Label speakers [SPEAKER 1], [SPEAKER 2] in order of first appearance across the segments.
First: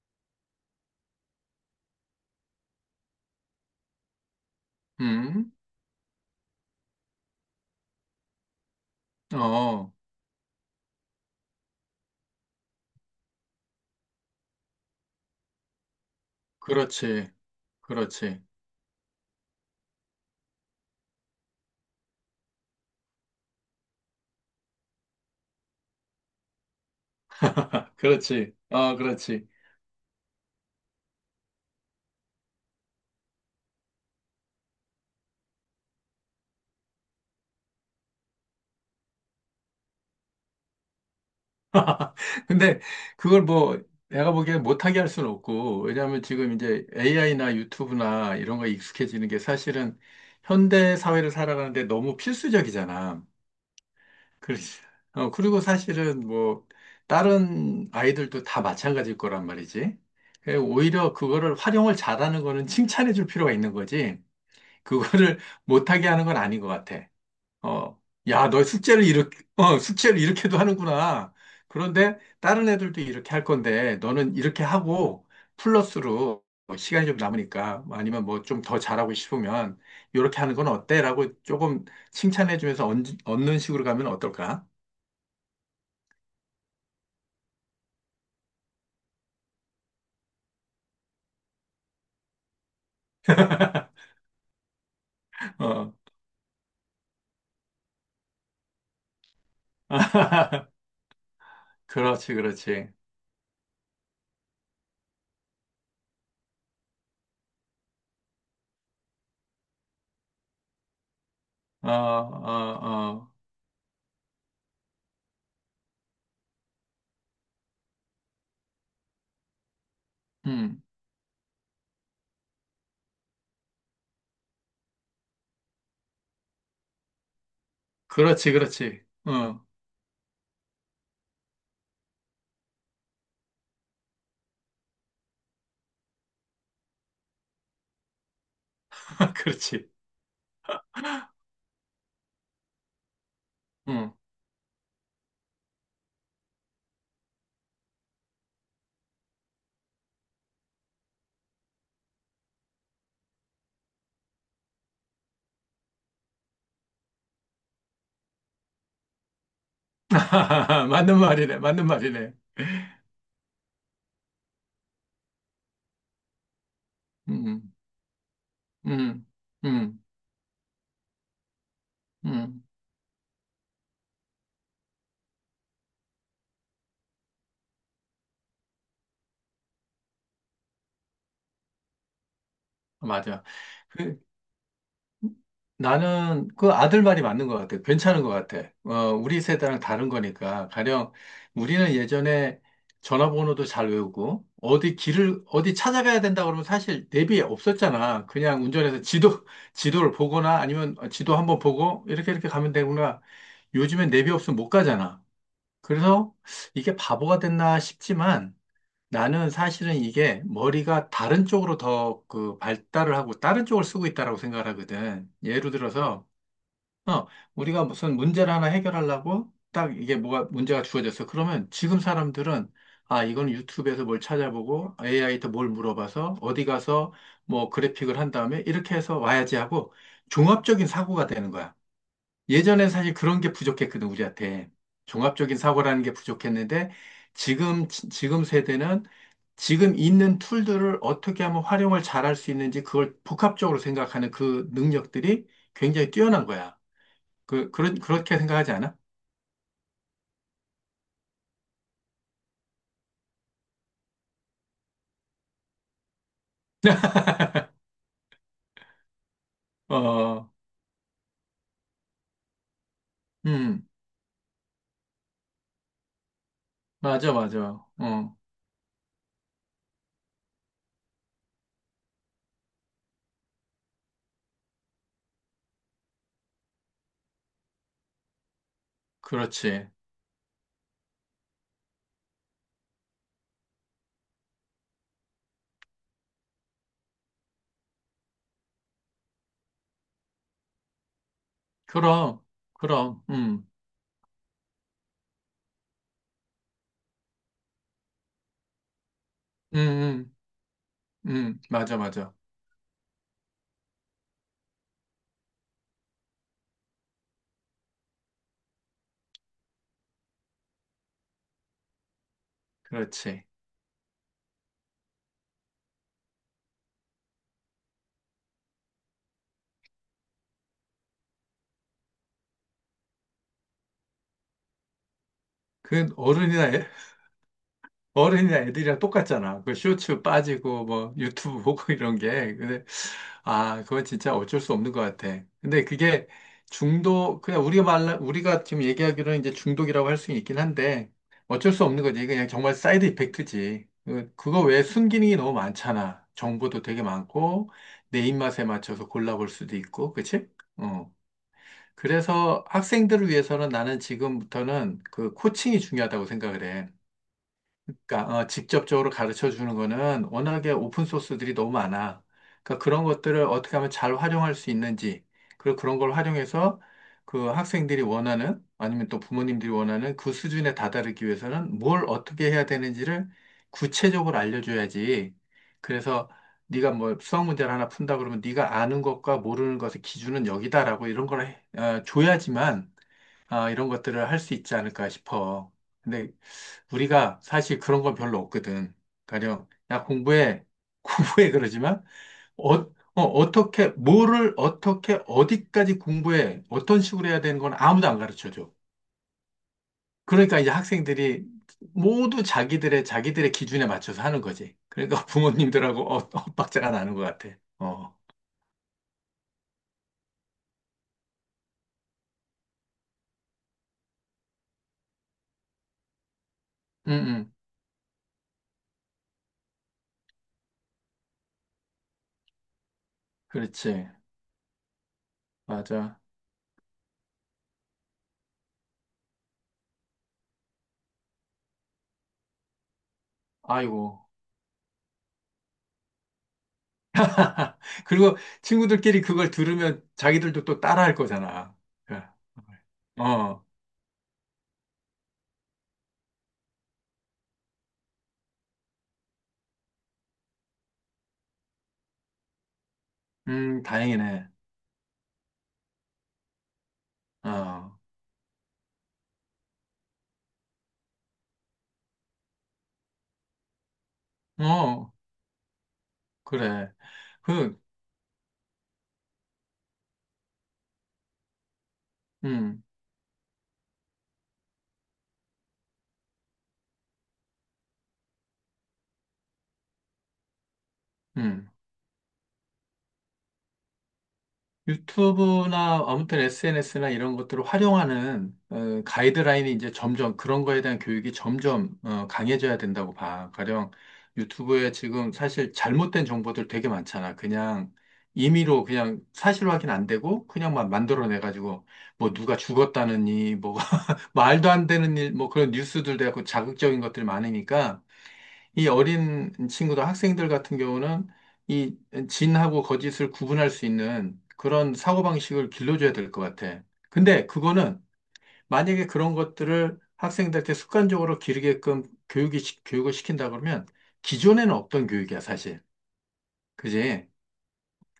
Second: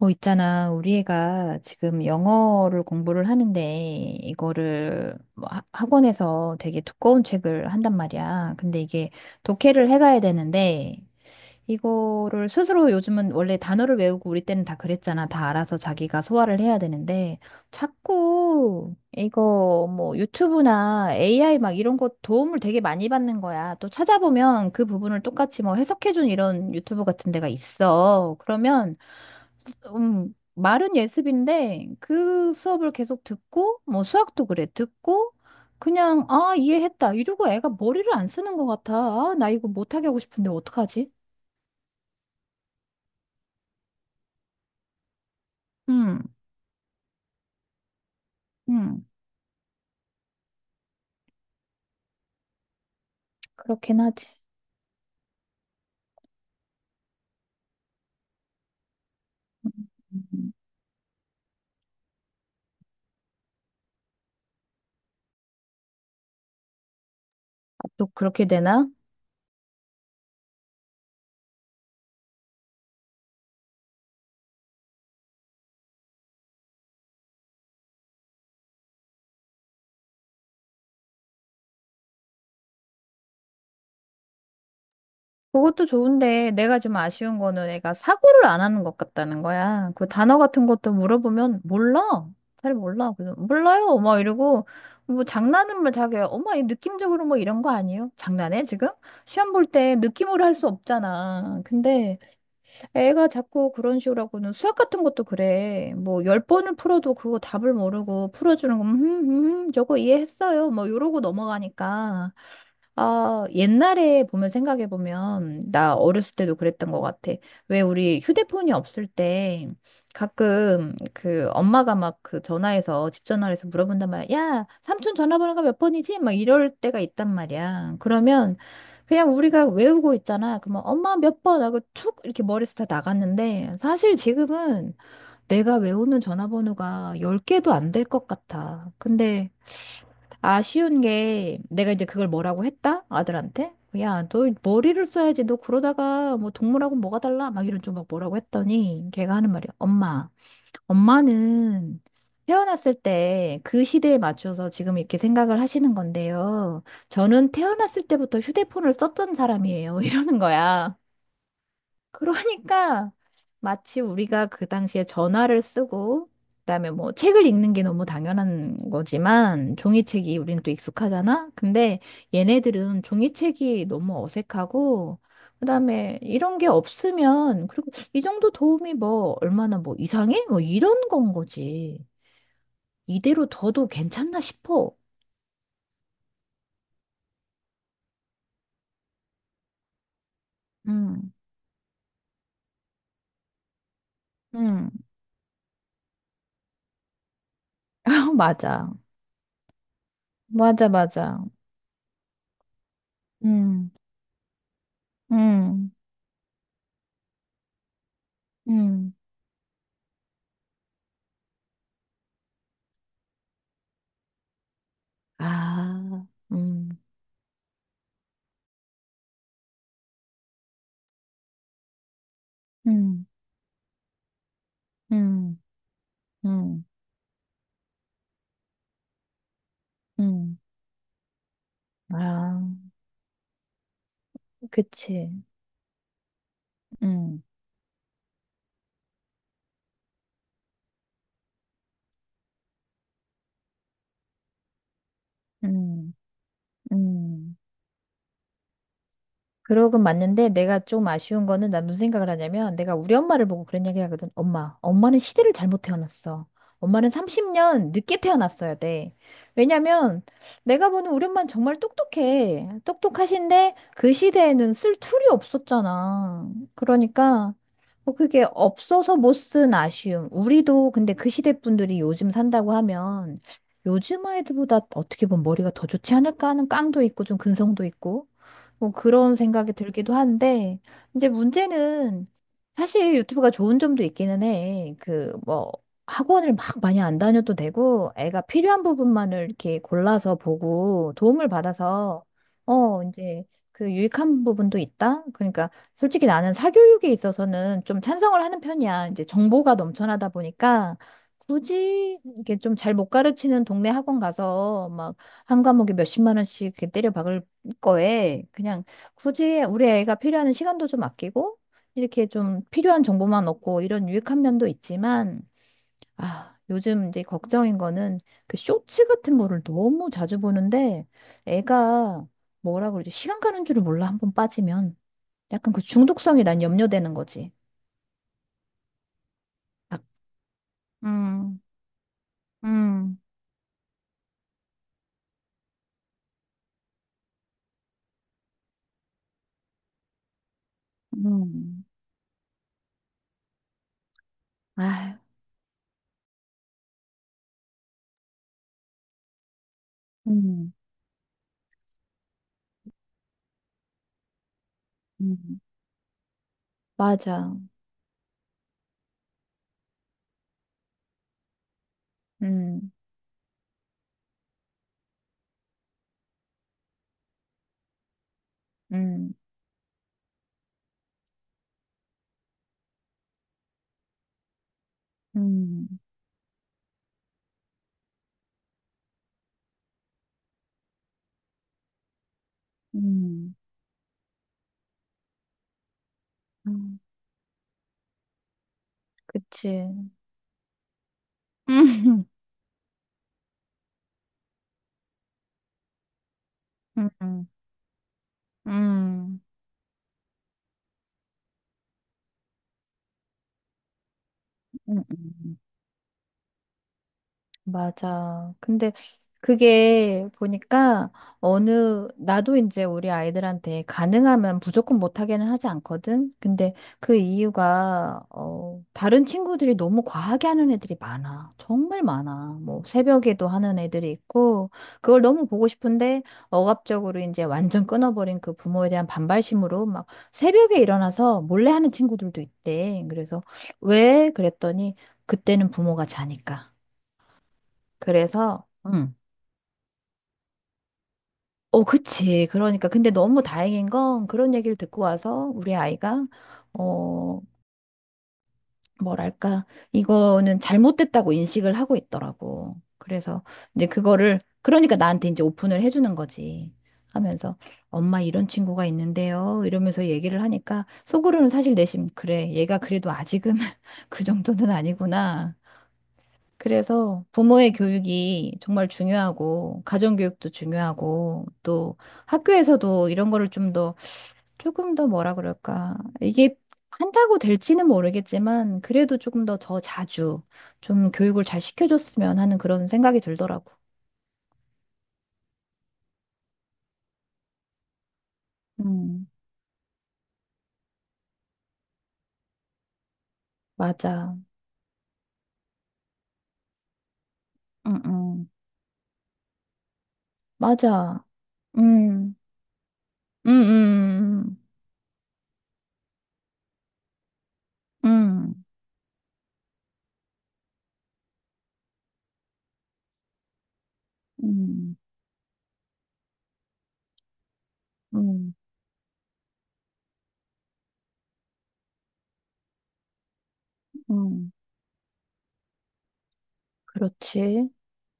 [SPEAKER 1] 있잖아. 우리 애가 지금 영어를 공부를 하는데, 이거를 뭐
[SPEAKER 2] 음,
[SPEAKER 1] 학원에서 되게 두꺼운 책을 한단 말이야. 근데 이게 독해를
[SPEAKER 2] 어,
[SPEAKER 1] 해가야 되는데, 이거를 스스로 요즘은 원래 단어를 외우고 우리 때는 다 그랬잖아. 다 알아서 자기가 소화를 해야
[SPEAKER 2] 그렇지.
[SPEAKER 1] 되는데
[SPEAKER 2] 그렇지.
[SPEAKER 1] 자꾸 이거 뭐 유튜브나 AI 막 이런 거 도움을 되게 많이 받는 거야. 또 찾아보면 그 부분을 똑같이 뭐 해석해준 이런 유튜브 같은 데가 있어.
[SPEAKER 2] 그렇지. 어,
[SPEAKER 1] 그러면
[SPEAKER 2] 그렇지.
[SPEAKER 1] 말은 예습인데 그 수업을 계속 듣고 뭐 수학도 그래. 듣고 그냥 아 이해했다 이러고 애가 머리를 안 쓰는 것 같아. 아, 나 이거 못하게 하고 싶은데 어떡하지?
[SPEAKER 2] 근데 그걸 뭐 내가 보기에 못하게 할 수는 없고,
[SPEAKER 1] 응,
[SPEAKER 2] 왜냐하면 지금 이제 AI나 유튜브나 이런 거
[SPEAKER 1] 응.
[SPEAKER 2] 익숙해지는 게 사실은 현대 사회를 살아가는데 너무 필수적이잖아.
[SPEAKER 1] 그렇긴 하지.
[SPEAKER 2] 그렇지. 어, 그리고 사실은 뭐 다른 아이들도 다 마찬가지일 거란 말이지.
[SPEAKER 1] 음,
[SPEAKER 2] 예, 오히려 그거를 활용을 잘하는 거는 칭찬해 줄 필요가 있는 거지. 그거를 못하게 하는 건 아닌 것 같아.
[SPEAKER 1] 아,
[SPEAKER 2] 어,
[SPEAKER 1] 또 그렇게
[SPEAKER 2] 야, 너
[SPEAKER 1] 되나?
[SPEAKER 2] 숙제를 이렇게, 어, 숙제를 이렇게도 하는구나. 그런데 다른 애들도 이렇게 할 건데, 너는 이렇게 하고, 플러스로 뭐 시간이 좀 남으니까, 아니면 뭐 좀 더 잘하고 싶으면, 이렇게 하는 건 어때? 라고 조금 칭찬해주면서 얹, 는 식으로 가면 어떨까?
[SPEAKER 1] 그것도 좋은데 내가 좀 아쉬운 거는 애가 사고를 안 하는 것 같다는 거야. 그 단어 같은 것도 물어보면 몰라. 잘 몰라. 그래서 몰라요. 막 이러고 뭐 장난은 뭐
[SPEAKER 2] 어,
[SPEAKER 1] 자기야. 엄마 이 느낌적으로 뭐 이런 거 아니에요? 장난해 지금? 시험 볼 때 느낌으로 할 수 없잖아. 근데
[SPEAKER 2] 그렇지, 그렇지.
[SPEAKER 1] 애가 자꾸 그런 식으로 하고는 수학 같은 것도 그래. 뭐 10번을 풀어도 그거 답을 모르고 풀어주는 거, 저거 이해했어요. 뭐 이러고
[SPEAKER 2] 어,
[SPEAKER 1] 넘어가니까.
[SPEAKER 2] 어, 어,
[SPEAKER 1] 아, 옛날에 보면 생각해 보면 나 어렸을 때도 그랬던 것 같아. 왜 우리 휴대폰이 없을 때
[SPEAKER 2] 음,
[SPEAKER 1] 가끔 그 엄마가 막 그 전화해서 집 전화해서 물어본단 말이야. 야, 삼촌 전화번호가 몇 번이지? 막 이럴 때가 있단 말이야.
[SPEAKER 2] 그렇지,
[SPEAKER 1] 그러면
[SPEAKER 2] 그렇지.
[SPEAKER 1] 그냥
[SPEAKER 2] 어,
[SPEAKER 1] 우리가 외우고 있잖아. 그러면 엄마 몇 번 하고 툭 이렇게 머리에서 다 나갔는데 사실 지금은 내가 외우는 전화번호가 10개도 안 될 것 같아. 근데
[SPEAKER 2] 그렇지.
[SPEAKER 1] 아쉬운 게 내가 이제 그걸 뭐라고 했다? 아들한테?
[SPEAKER 2] 음.
[SPEAKER 1] 야, 너 머리를 써야지. 너 그러다가 뭐 동물하고 뭐가 달라? 막 이런 좀 막 뭐라고 했더니 걔가 하는 말이야. 엄마, 엄마는 태어났을 때 그 시대에 맞춰서 지금 이렇게 생각을 하시는 건데요. 저는 태어났을 때부터 휴대폰을 썼던 사람이에요. 이러는 거야.
[SPEAKER 2] 맞는 말이네, 맞는 말이네.
[SPEAKER 1] 그러니까 마치 우리가 그 당시에 전화를 쓰고 그다음에 뭐 책을 읽는
[SPEAKER 2] 음,
[SPEAKER 1] 게 너무 당연한
[SPEAKER 2] 음,
[SPEAKER 1] 거지만
[SPEAKER 2] 음,
[SPEAKER 1] 종이책이 우리는 또 익숙하잖아. 근데
[SPEAKER 2] 음.
[SPEAKER 1] 얘네들은 종이책이 너무 어색하고 그다음에 이런 게 없으면 그리고 이 정도 도움이 뭐 얼마나 뭐 이상해? 뭐 이런 건 거지.
[SPEAKER 2] 맞아.
[SPEAKER 1] 이대로 둬도
[SPEAKER 2] 그,
[SPEAKER 1] 괜찮나 싶어.
[SPEAKER 2] 나는 그 아들 말이 맞는 것 같아. 괜찮은 것 같아. 어, 우리 세대랑 다른 거니까. 가령
[SPEAKER 1] 음.
[SPEAKER 2] 우리는 예전에 전화번호도 잘 외우고,
[SPEAKER 1] 음.
[SPEAKER 2] 어디 길을, 어디 찾아가야 된다 그러면 사실 내비 없었잖아. 그냥
[SPEAKER 1] 맞아.
[SPEAKER 2] 운전해서 지도, 지도를 보거나
[SPEAKER 1] 맞아,
[SPEAKER 2] 아니면 지도
[SPEAKER 1] 맞아.
[SPEAKER 2] 한번 보고, 이렇게 이렇게 가면 되구나.
[SPEAKER 1] 음.
[SPEAKER 2] 요즘엔 내비 없으면 못 가잖아.
[SPEAKER 1] 음.
[SPEAKER 2] 그래서 이게 바보가 됐나 싶지만,
[SPEAKER 1] 음.
[SPEAKER 2] 나는 사실은 이게 머리가 다른 쪽으로 더 그 발달을 하고 다른 쪽을 쓰고 있다라고 생각을 하거든. 예를
[SPEAKER 1] 아,
[SPEAKER 2] 들어서,
[SPEAKER 1] 음,
[SPEAKER 2] 어, 우리가 무슨 문제를 하나 해결하려고 딱 이게 뭐가 문제가 주어졌어. 그러면 지금 사람들은 아,
[SPEAKER 1] 음,
[SPEAKER 2] 이건 유튜브에서 뭘 찾아보고 AI한테
[SPEAKER 1] 음,
[SPEAKER 2] 뭘 물어봐서 어디
[SPEAKER 1] 음,
[SPEAKER 2] 가서 뭐 그래픽을 한 다음에 이렇게 해서 와야지 하고
[SPEAKER 1] 음.
[SPEAKER 2] 종합적인 사고가 되는 거야.
[SPEAKER 1] 아,
[SPEAKER 2] 예전엔 사실 그런 게 부족했거든, 우리한테.
[SPEAKER 1] 그치.
[SPEAKER 2] 종합적인 사고라는 게 부족했는데,
[SPEAKER 1] 음,
[SPEAKER 2] 지금 세대는 지금 있는 툴들을 어떻게 하면 활용을 잘할 수 있는지 그걸 복합적으로 생각하는 그 능력들이 굉장히
[SPEAKER 1] 음,
[SPEAKER 2] 뛰어난 거야.
[SPEAKER 1] 음.
[SPEAKER 2] 그렇게 생각하지 않아?
[SPEAKER 1] 그러긴 맞는데 내가 좀 아쉬운 거는 난 무슨 생각을 하냐면 내가 우리 엄마를 보고 그런 얘기를 하거든. 엄마, 엄마는 시대를 잘못 태어났어. 엄마는 30년 늦게 태어났어야 돼. 왜냐면
[SPEAKER 2] 어,
[SPEAKER 1] 내가 보는 우리 엄마는 정말 똑똑해. 똑똑하신데
[SPEAKER 2] 음,
[SPEAKER 1] 그 시대에는 쓸 툴이 없었잖아.
[SPEAKER 2] 맞아,
[SPEAKER 1] 그러니까
[SPEAKER 2] 맞아.
[SPEAKER 1] 뭐
[SPEAKER 2] 어,
[SPEAKER 1] 그게 없어서 못 쓴 아쉬움. 우리도 근데 그 시대 분들이 요즘 산다고 하면 요즘 아이들보다 어떻게 보면 머리가 더 좋지 않을까 하는 깡도 있고 좀 근성도 있고. 뭐 그런 생각이
[SPEAKER 2] 그렇지.
[SPEAKER 1] 들기도 한데, 이제 문제는 사실 유튜브가 좋은 점도 있기는 해. 그 뭐 학원을 막 많이 안 다녀도 되고, 애가 필요한 부분만을 이렇게 골라서 보고 도움을 받아서,
[SPEAKER 2] 그럼,
[SPEAKER 1] 어,
[SPEAKER 2] 그럼,
[SPEAKER 1] 이제 그 유익한 부분도 있다? 그러니까 솔직히 나는 사교육에 있어서는 좀 찬성을 하는 편이야. 이제 정보가
[SPEAKER 2] 음,
[SPEAKER 1] 넘쳐나다 보니까
[SPEAKER 2] 음, 맞아,
[SPEAKER 1] 굳이
[SPEAKER 2] 맞아.
[SPEAKER 1] 이게 좀 잘 못 가르치는 동네 학원 가서 막 한 과목에 몇십만 원씩 이렇게 때려 박을 거에 그냥 굳이 우리 애가 필요한 시간도 좀 아끼고 이렇게 좀 필요한
[SPEAKER 2] 그렇지.
[SPEAKER 1] 정보만 얻고 이런 유익한 면도 있지만 아, 요즘 이제 걱정인 거는 그 쇼츠 같은 거를 너무 자주 보는데 애가 뭐라 그러지? 시간 가는 줄을 몰라 한 번 빠지면 약간 그
[SPEAKER 2] 그
[SPEAKER 1] 중독성이 난
[SPEAKER 2] 어른이나
[SPEAKER 1] 염려되는 거지.
[SPEAKER 2] 어른이나 애들이랑 똑같잖아. 그
[SPEAKER 1] 아,
[SPEAKER 2] 쇼츠 빠지고 뭐
[SPEAKER 1] 음,
[SPEAKER 2] 유튜브 보고 이런 게. 근데
[SPEAKER 1] 음,
[SPEAKER 2] 아, 그건 진짜 어쩔 수 없는 것 같아. 근데 그게 중독 그냥 우리가 지금 얘기하기로는 이제 중독이라고 할 수 있긴 한데 어쩔
[SPEAKER 1] 음,
[SPEAKER 2] 수 없는 거지. 그냥 정말 사이드 이펙트지. 그거 외에
[SPEAKER 1] 아,
[SPEAKER 2] 순기능이 너무 많잖아. 정보도 되게 많고 내 입맛에 맞춰서 골라볼 수도 있고. 그치?
[SPEAKER 1] 음,
[SPEAKER 2] 어. 그래서 학생들을 위해서는 나는 지금부터는 그
[SPEAKER 1] 음,
[SPEAKER 2] 코칭이 중요하다고 생각을 해.
[SPEAKER 1] 맞아.
[SPEAKER 2] 그러니까 어, 직접적으로 가르쳐 주는 거는 워낙에 오픈 소스들이 너무 많아. 그러니까
[SPEAKER 1] 음,
[SPEAKER 2] 그런 것들을 어떻게 하면 잘 활용할 수 있는지, 그리고 그런 걸 활용해서 그 학생들이 원하는 아니면 또
[SPEAKER 1] 음,
[SPEAKER 2] 부모님들이 원하는 그 수준에 다다르기 위해서는 뭘 어떻게 해야 되는지를 구체적으로 알려줘야지.
[SPEAKER 1] 음,
[SPEAKER 2] 그래서 네가 뭐 수학 문제를 하나 푼다 그러면 네가 아는 것과 모르는 것의 기준은 여기다라고 이런 걸 줘야지만
[SPEAKER 1] 음,
[SPEAKER 2] 아, 이런 것들을 할 수 있지 않을까 싶어. 근데
[SPEAKER 1] 음,
[SPEAKER 2] 우리가 사실 그런 건 별로 없거든. 가령,
[SPEAKER 1] 그치.
[SPEAKER 2] 야, 공부해. 공부해.
[SPEAKER 1] 음,
[SPEAKER 2] 그러지만, 어, 어, 어떻게, 뭐를 어떻게, 어디까지 공부해. 어떤 식으로 해야
[SPEAKER 1] 음,
[SPEAKER 2] 되는 건 아무도 안 가르쳐 줘.
[SPEAKER 1] 음,
[SPEAKER 2] 그러니까 이제 학생들이 모두 자기들의 기준에 맞춰서 하는 거지.
[SPEAKER 1] 음,
[SPEAKER 2] 그러니까
[SPEAKER 1] 음.
[SPEAKER 2] 부모님들하고 엇박자가 나는 것 같아. 어,
[SPEAKER 1] 맞아. 근데, 그게 보니까 어느 나도 이제 우리 아이들한테 가능하면 무조건 못하게는 하지 않거든. 근데
[SPEAKER 2] 응,
[SPEAKER 1] 그
[SPEAKER 2] 응.
[SPEAKER 1] 이유가 어 다른 친구들이 너무 과하게 하는 애들이 많아. 정말 많아. 뭐 새벽에도 하는
[SPEAKER 2] 그렇지.
[SPEAKER 1] 애들이 있고 그걸 너무 보고
[SPEAKER 2] 맞아.
[SPEAKER 1] 싶은데 억압적으로 이제 완전 끊어버린 그 부모에 대한 반발심으로 막 새벽에 일어나서 몰래 하는 친구들도 있대. 그래서
[SPEAKER 2] 아이고.
[SPEAKER 1] 왜 그랬더니 그때는 부모가 자니까.
[SPEAKER 2] 그리고
[SPEAKER 1] 그래서 응.
[SPEAKER 2] 친구들끼리 그걸 들으면 자기들도 또 따라할 거잖아.
[SPEAKER 1] 어,
[SPEAKER 2] 그래.
[SPEAKER 1] 그치. 그러니까. 근데 너무
[SPEAKER 2] 어,
[SPEAKER 1] 다행인 건 그런 얘기를 듣고 와서 우리 아이가, 어, 뭐랄까, 이거는 잘못됐다고 인식을 하고 있더라고. 그래서 이제 그거를,
[SPEAKER 2] 다행이네.
[SPEAKER 1] 그러니까 나한테 이제 오픈을 해주는 거지. 하면서,
[SPEAKER 2] 어,
[SPEAKER 1] 엄마 이런 친구가 있는데요. 이러면서 얘기를 하니까 속으로는 사실 내심, 그래. 얘가 그래도 아직은 그 정도는
[SPEAKER 2] 어,
[SPEAKER 1] 아니구나.
[SPEAKER 2] 그래.
[SPEAKER 1] 그래서 부모의
[SPEAKER 2] 그,
[SPEAKER 1] 교육이 정말 중요하고, 가정교육도 중요하고, 또
[SPEAKER 2] 음,
[SPEAKER 1] 학교에서도 이런 거를 좀 더, 조금 더 뭐라 그럴까. 이게 한다고 될지는 모르겠지만, 그래도 조금 더 더 자주 좀 교육을 잘
[SPEAKER 2] 음.
[SPEAKER 1] 시켜줬으면 하는 그런 생각이 들더라고.
[SPEAKER 2] 유튜브나 아무튼 SNS나 이런 것들을 활용하는 어,
[SPEAKER 1] 음,
[SPEAKER 2] 가이드라인이 이제 점점 그런 거에 대한 교육이 점점 어, 강해져야 된다고 봐. 가령
[SPEAKER 1] 맞아.
[SPEAKER 2] 유튜브에 지금 사실 잘못된 정보들 되게 많잖아. 그냥
[SPEAKER 1] 응응
[SPEAKER 2] 임의로 그냥 사실 확인 안 되고 그냥 막
[SPEAKER 1] 맞아.
[SPEAKER 2] 만들어내가지고 뭐
[SPEAKER 1] 음,
[SPEAKER 2] 누가
[SPEAKER 1] 음,
[SPEAKER 2] 죽었다느니 뭐
[SPEAKER 1] 음,
[SPEAKER 2] 말도 안 되는 일 뭐 그런 뉴스들 돼갖고 자극적인 것들이 많으니까
[SPEAKER 1] 음,
[SPEAKER 2] 이 어린 친구들, 학생들 같은 경우는 이 진하고 거짓을 구분할 수 있는
[SPEAKER 1] 음,
[SPEAKER 2] 그런
[SPEAKER 1] 음,
[SPEAKER 2] 사고방식을 길러줘야 될 것 같아. 근데 그거는
[SPEAKER 1] 음,
[SPEAKER 2] 만약에 그런 것들을 학생들한테 습관적으로 기르게끔 교육이, 교육을 시킨다 그러면
[SPEAKER 1] 음.
[SPEAKER 2] 기존에는 없던 교육이야, 사실. 그지?
[SPEAKER 1] 그렇지.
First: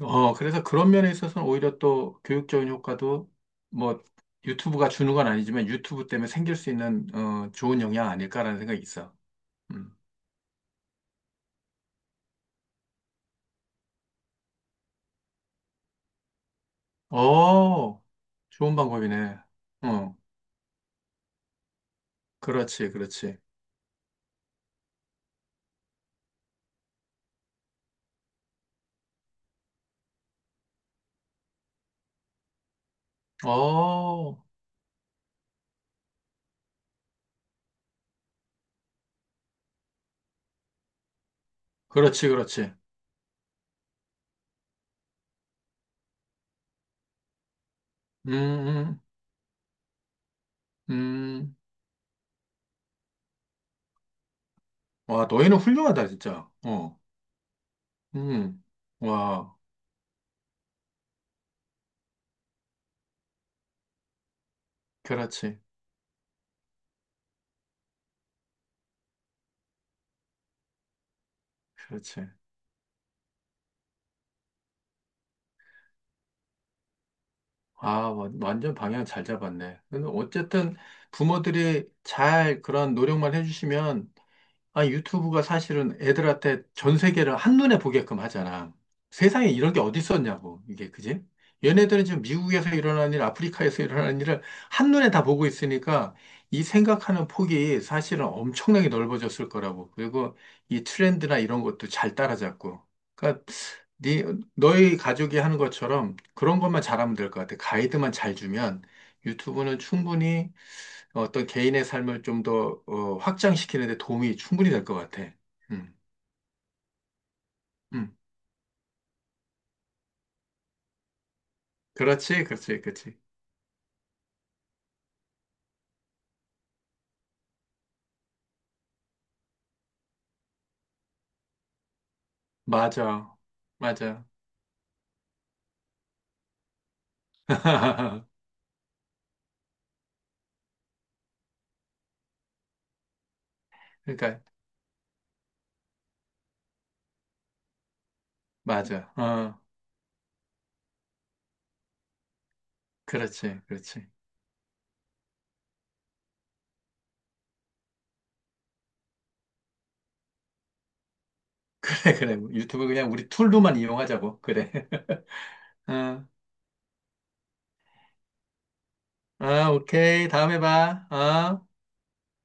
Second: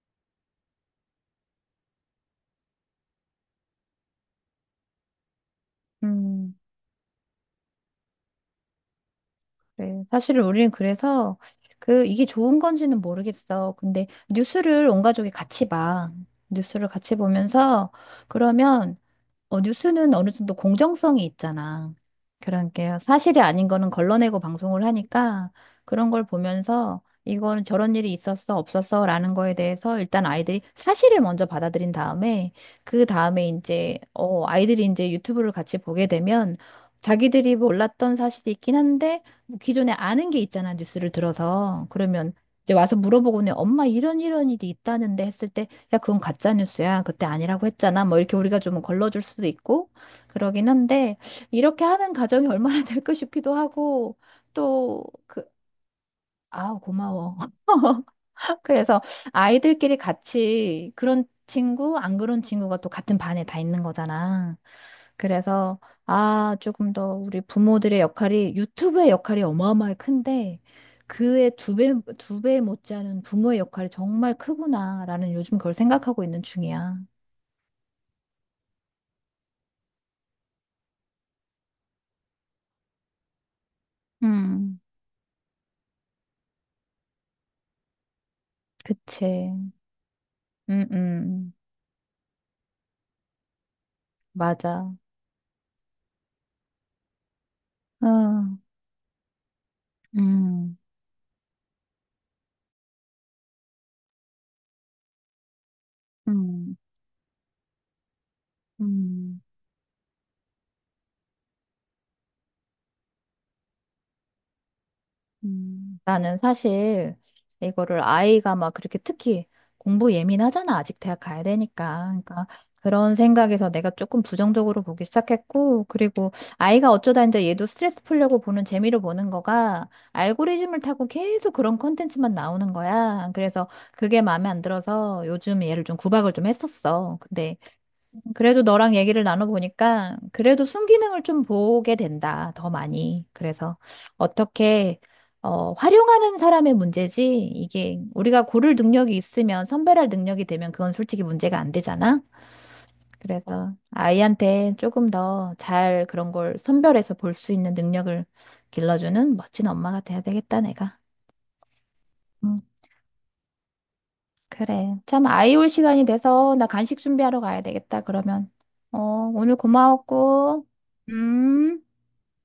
[SPEAKER 2] 어, 그래서 그런 면에 있어서는 오히려 또 교육적인 효과도 뭐 유튜브가 주는 건 아니지만 유튜브 때문에 생길 수 있는 어, 좋은 영향 아닐까라는 생각이 있어. 음.
[SPEAKER 1] 네, 사실은 우리는 그래서 그 이게 좋은 건지는 모르겠어. 근데 뉴스를 온 가족이 같이 봐. 뉴스를 같이 보면서
[SPEAKER 2] 어, 좋은
[SPEAKER 1] 그러면
[SPEAKER 2] 방법이네.
[SPEAKER 1] 어, 뉴스는
[SPEAKER 2] 어,
[SPEAKER 1] 어느 정도 공정성이 있잖아.
[SPEAKER 2] 그렇지,
[SPEAKER 1] 그러니까
[SPEAKER 2] 그렇지.
[SPEAKER 1] 사실이 아닌 거는 걸러내고 방송을 하니까 그런 걸 보면서 이거는 저런 일이 있었어, 없었어 라는 거에 대해서 일단 아이들이 사실을 먼저 받아들인 다음에 그 다음에 이제
[SPEAKER 2] 어,
[SPEAKER 1] 어, 아이들이 이제 유튜브를 같이 보게 되면 자기들이 몰랐던 사실이 있긴 한데 뭐 기존에 아는 게 있잖아, 뉴스를 들어서.
[SPEAKER 2] 그렇지,
[SPEAKER 1] 그러면 이제
[SPEAKER 2] 그렇지.
[SPEAKER 1] 와서 물어보고는 엄마 이런 이런 일이 있다는데 했을 때 야, 그건 가짜 뉴스야. 그때 아니라고 했잖아. 뭐
[SPEAKER 2] 음,
[SPEAKER 1] 이렇게 우리가 좀
[SPEAKER 2] 음,
[SPEAKER 1] 걸러줄 수도 있고 그러긴 한데
[SPEAKER 2] 음.
[SPEAKER 1] 이렇게 하는 가정이 얼마나 될까 싶기도 하고 또
[SPEAKER 2] 와,
[SPEAKER 1] 그,
[SPEAKER 2] 너희는 훌륭하다, 진짜.
[SPEAKER 1] 아우,
[SPEAKER 2] 어,
[SPEAKER 1] 고마워.
[SPEAKER 2] 음.
[SPEAKER 1] 그래서
[SPEAKER 2] 와,
[SPEAKER 1] 아이들끼리 같이 그런 친구, 안 그런 친구가 또 같은 반에 다 있는 거잖아.
[SPEAKER 2] 그렇지,
[SPEAKER 1] 그래서, 아, 조금 더 우리 부모들의 역할이, 유튜브의 역할이 어마어마하게 큰데, 그의 두 배,
[SPEAKER 2] 그렇지.
[SPEAKER 1] 두 배 못지않은 부모의 역할이 정말 크구나라는 요즘 그걸 생각하고 있는 중이야.
[SPEAKER 2] 아, 완전 방향 잘 잡았네. 근데 어쨌든 부모들이 잘 그런 노력만 해주시면
[SPEAKER 1] 음,
[SPEAKER 2] 아, 유튜브가 사실은 애들한테 전 세계를 한눈에 보게끔 하잖아. 세상에
[SPEAKER 1] 그치.
[SPEAKER 2] 이런 게 어디 있었냐고,
[SPEAKER 1] 음,
[SPEAKER 2] 이게, 그지?
[SPEAKER 1] 음,
[SPEAKER 2] 얘네들은 지금 미국에서 일어나는 일, 아프리카에서 일어나는 일을
[SPEAKER 1] 맞아.
[SPEAKER 2] 한눈에 다 보고 있으니까 이 생각하는 폭이 사실은
[SPEAKER 1] 아,
[SPEAKER 2] 엄청나게 넓어졌을 거라고. 그리고
[SPEAKER 1] 음,
[SPEAKER 2] 이 트렌드나 이런 것도 잘 따라잡고. 그러니까 네, 너희 가족이 하는 것처럼 그런
[SPEAKER 1] 음,
[SPEAKER 2] 것만 잘하면 될 것 같아. 가이드만 잘 주면
[SPEAKER 1] 음.
[SPEAKER 2] 유튜브는 충분히 어떤 개인의 삶을 좀더 어, 확장시키는 데 도움이 충분히 될 것 같아. 음,
[SPEAKER 1] 음. 나는 사실 이거를
[SPEAKER 2] 음.
[SPEAKER 1] 아이가 막 그렇게 특히 공부 예민하잖아. 아직 대학 가야 되니까.
[SPEAKER 2] 그렇지,
[SPEAKER 1] 그러니까
[SPEAKER 2] 그렇지,
[SPEAKER 1] 그런
[SPEAKER 2] 그렇지.
[SPEAKER 1] 생각에서 내가 조금 부정적으로 보기 시작했고, 그리고 아이가 어쩌다 이제 얘도 스트레스 풀려고 보는 재미로 보는 거가 알고리즘을 타고 계속 그런 컨텐츠만 나오는 거야.
[SPEAKER 2] 맞아,
[SPEAKER 1] 그래서 그게
[SPEAKER 2] 맞아.
[SPEAKER 1] 마음에 안 들어서 요즘 얘를 좀 구박을 좀 했었어. 근데 그래도 너랑 얘기를 나눠보니까 그래도 순기능을 좀 보게 된다, 더 많이. 그래서
[SPEAKER 2] 그러니까,
[SPEAKER 1] 어떻게 어, 활용하는 사람의 문제지 이게 우리가 고를
[SPEAKER 2] 맞아.
[SPEAKER 1] 능력이
[SPEAKER 2] 어,
[SPEAKER 1] 있으면 선별할 능력이 되면 그건 솔직히 문제가 안 되잖아.
[SPEAKER 2] 그렇지,
[SPEAKER 1] 그래서
[SPEAKER 2] 그렇지.
[SPEAKER 1] 아이한테 조금 더 잘 그런 걸 선별해서 볼 수 있는 능력을 길러주는 멋진 엄마가 돼야 되겠다, 내가.
[SPEAKER 2] 그래, 그래.
[SPEAKER 1] 응.
[SPEAKER 2] 유튜브 그냥 우리 툴로만 이용하자고. 그래.
[SPEAKER 1] 그래. 참, 아이 올 시간이
[SPEAKER 2] 어,
[SPEAKER 1] 돼서 나 간식 준비하러 가야 되겠다, 그러면. 어, 오늘
[SPEAKER 2] 어, 오케이. 다음에
[SPEAKER 1] 고마웠고,
[SPEAKER 2] 봐. 어.
[SPEAKER 1] 음.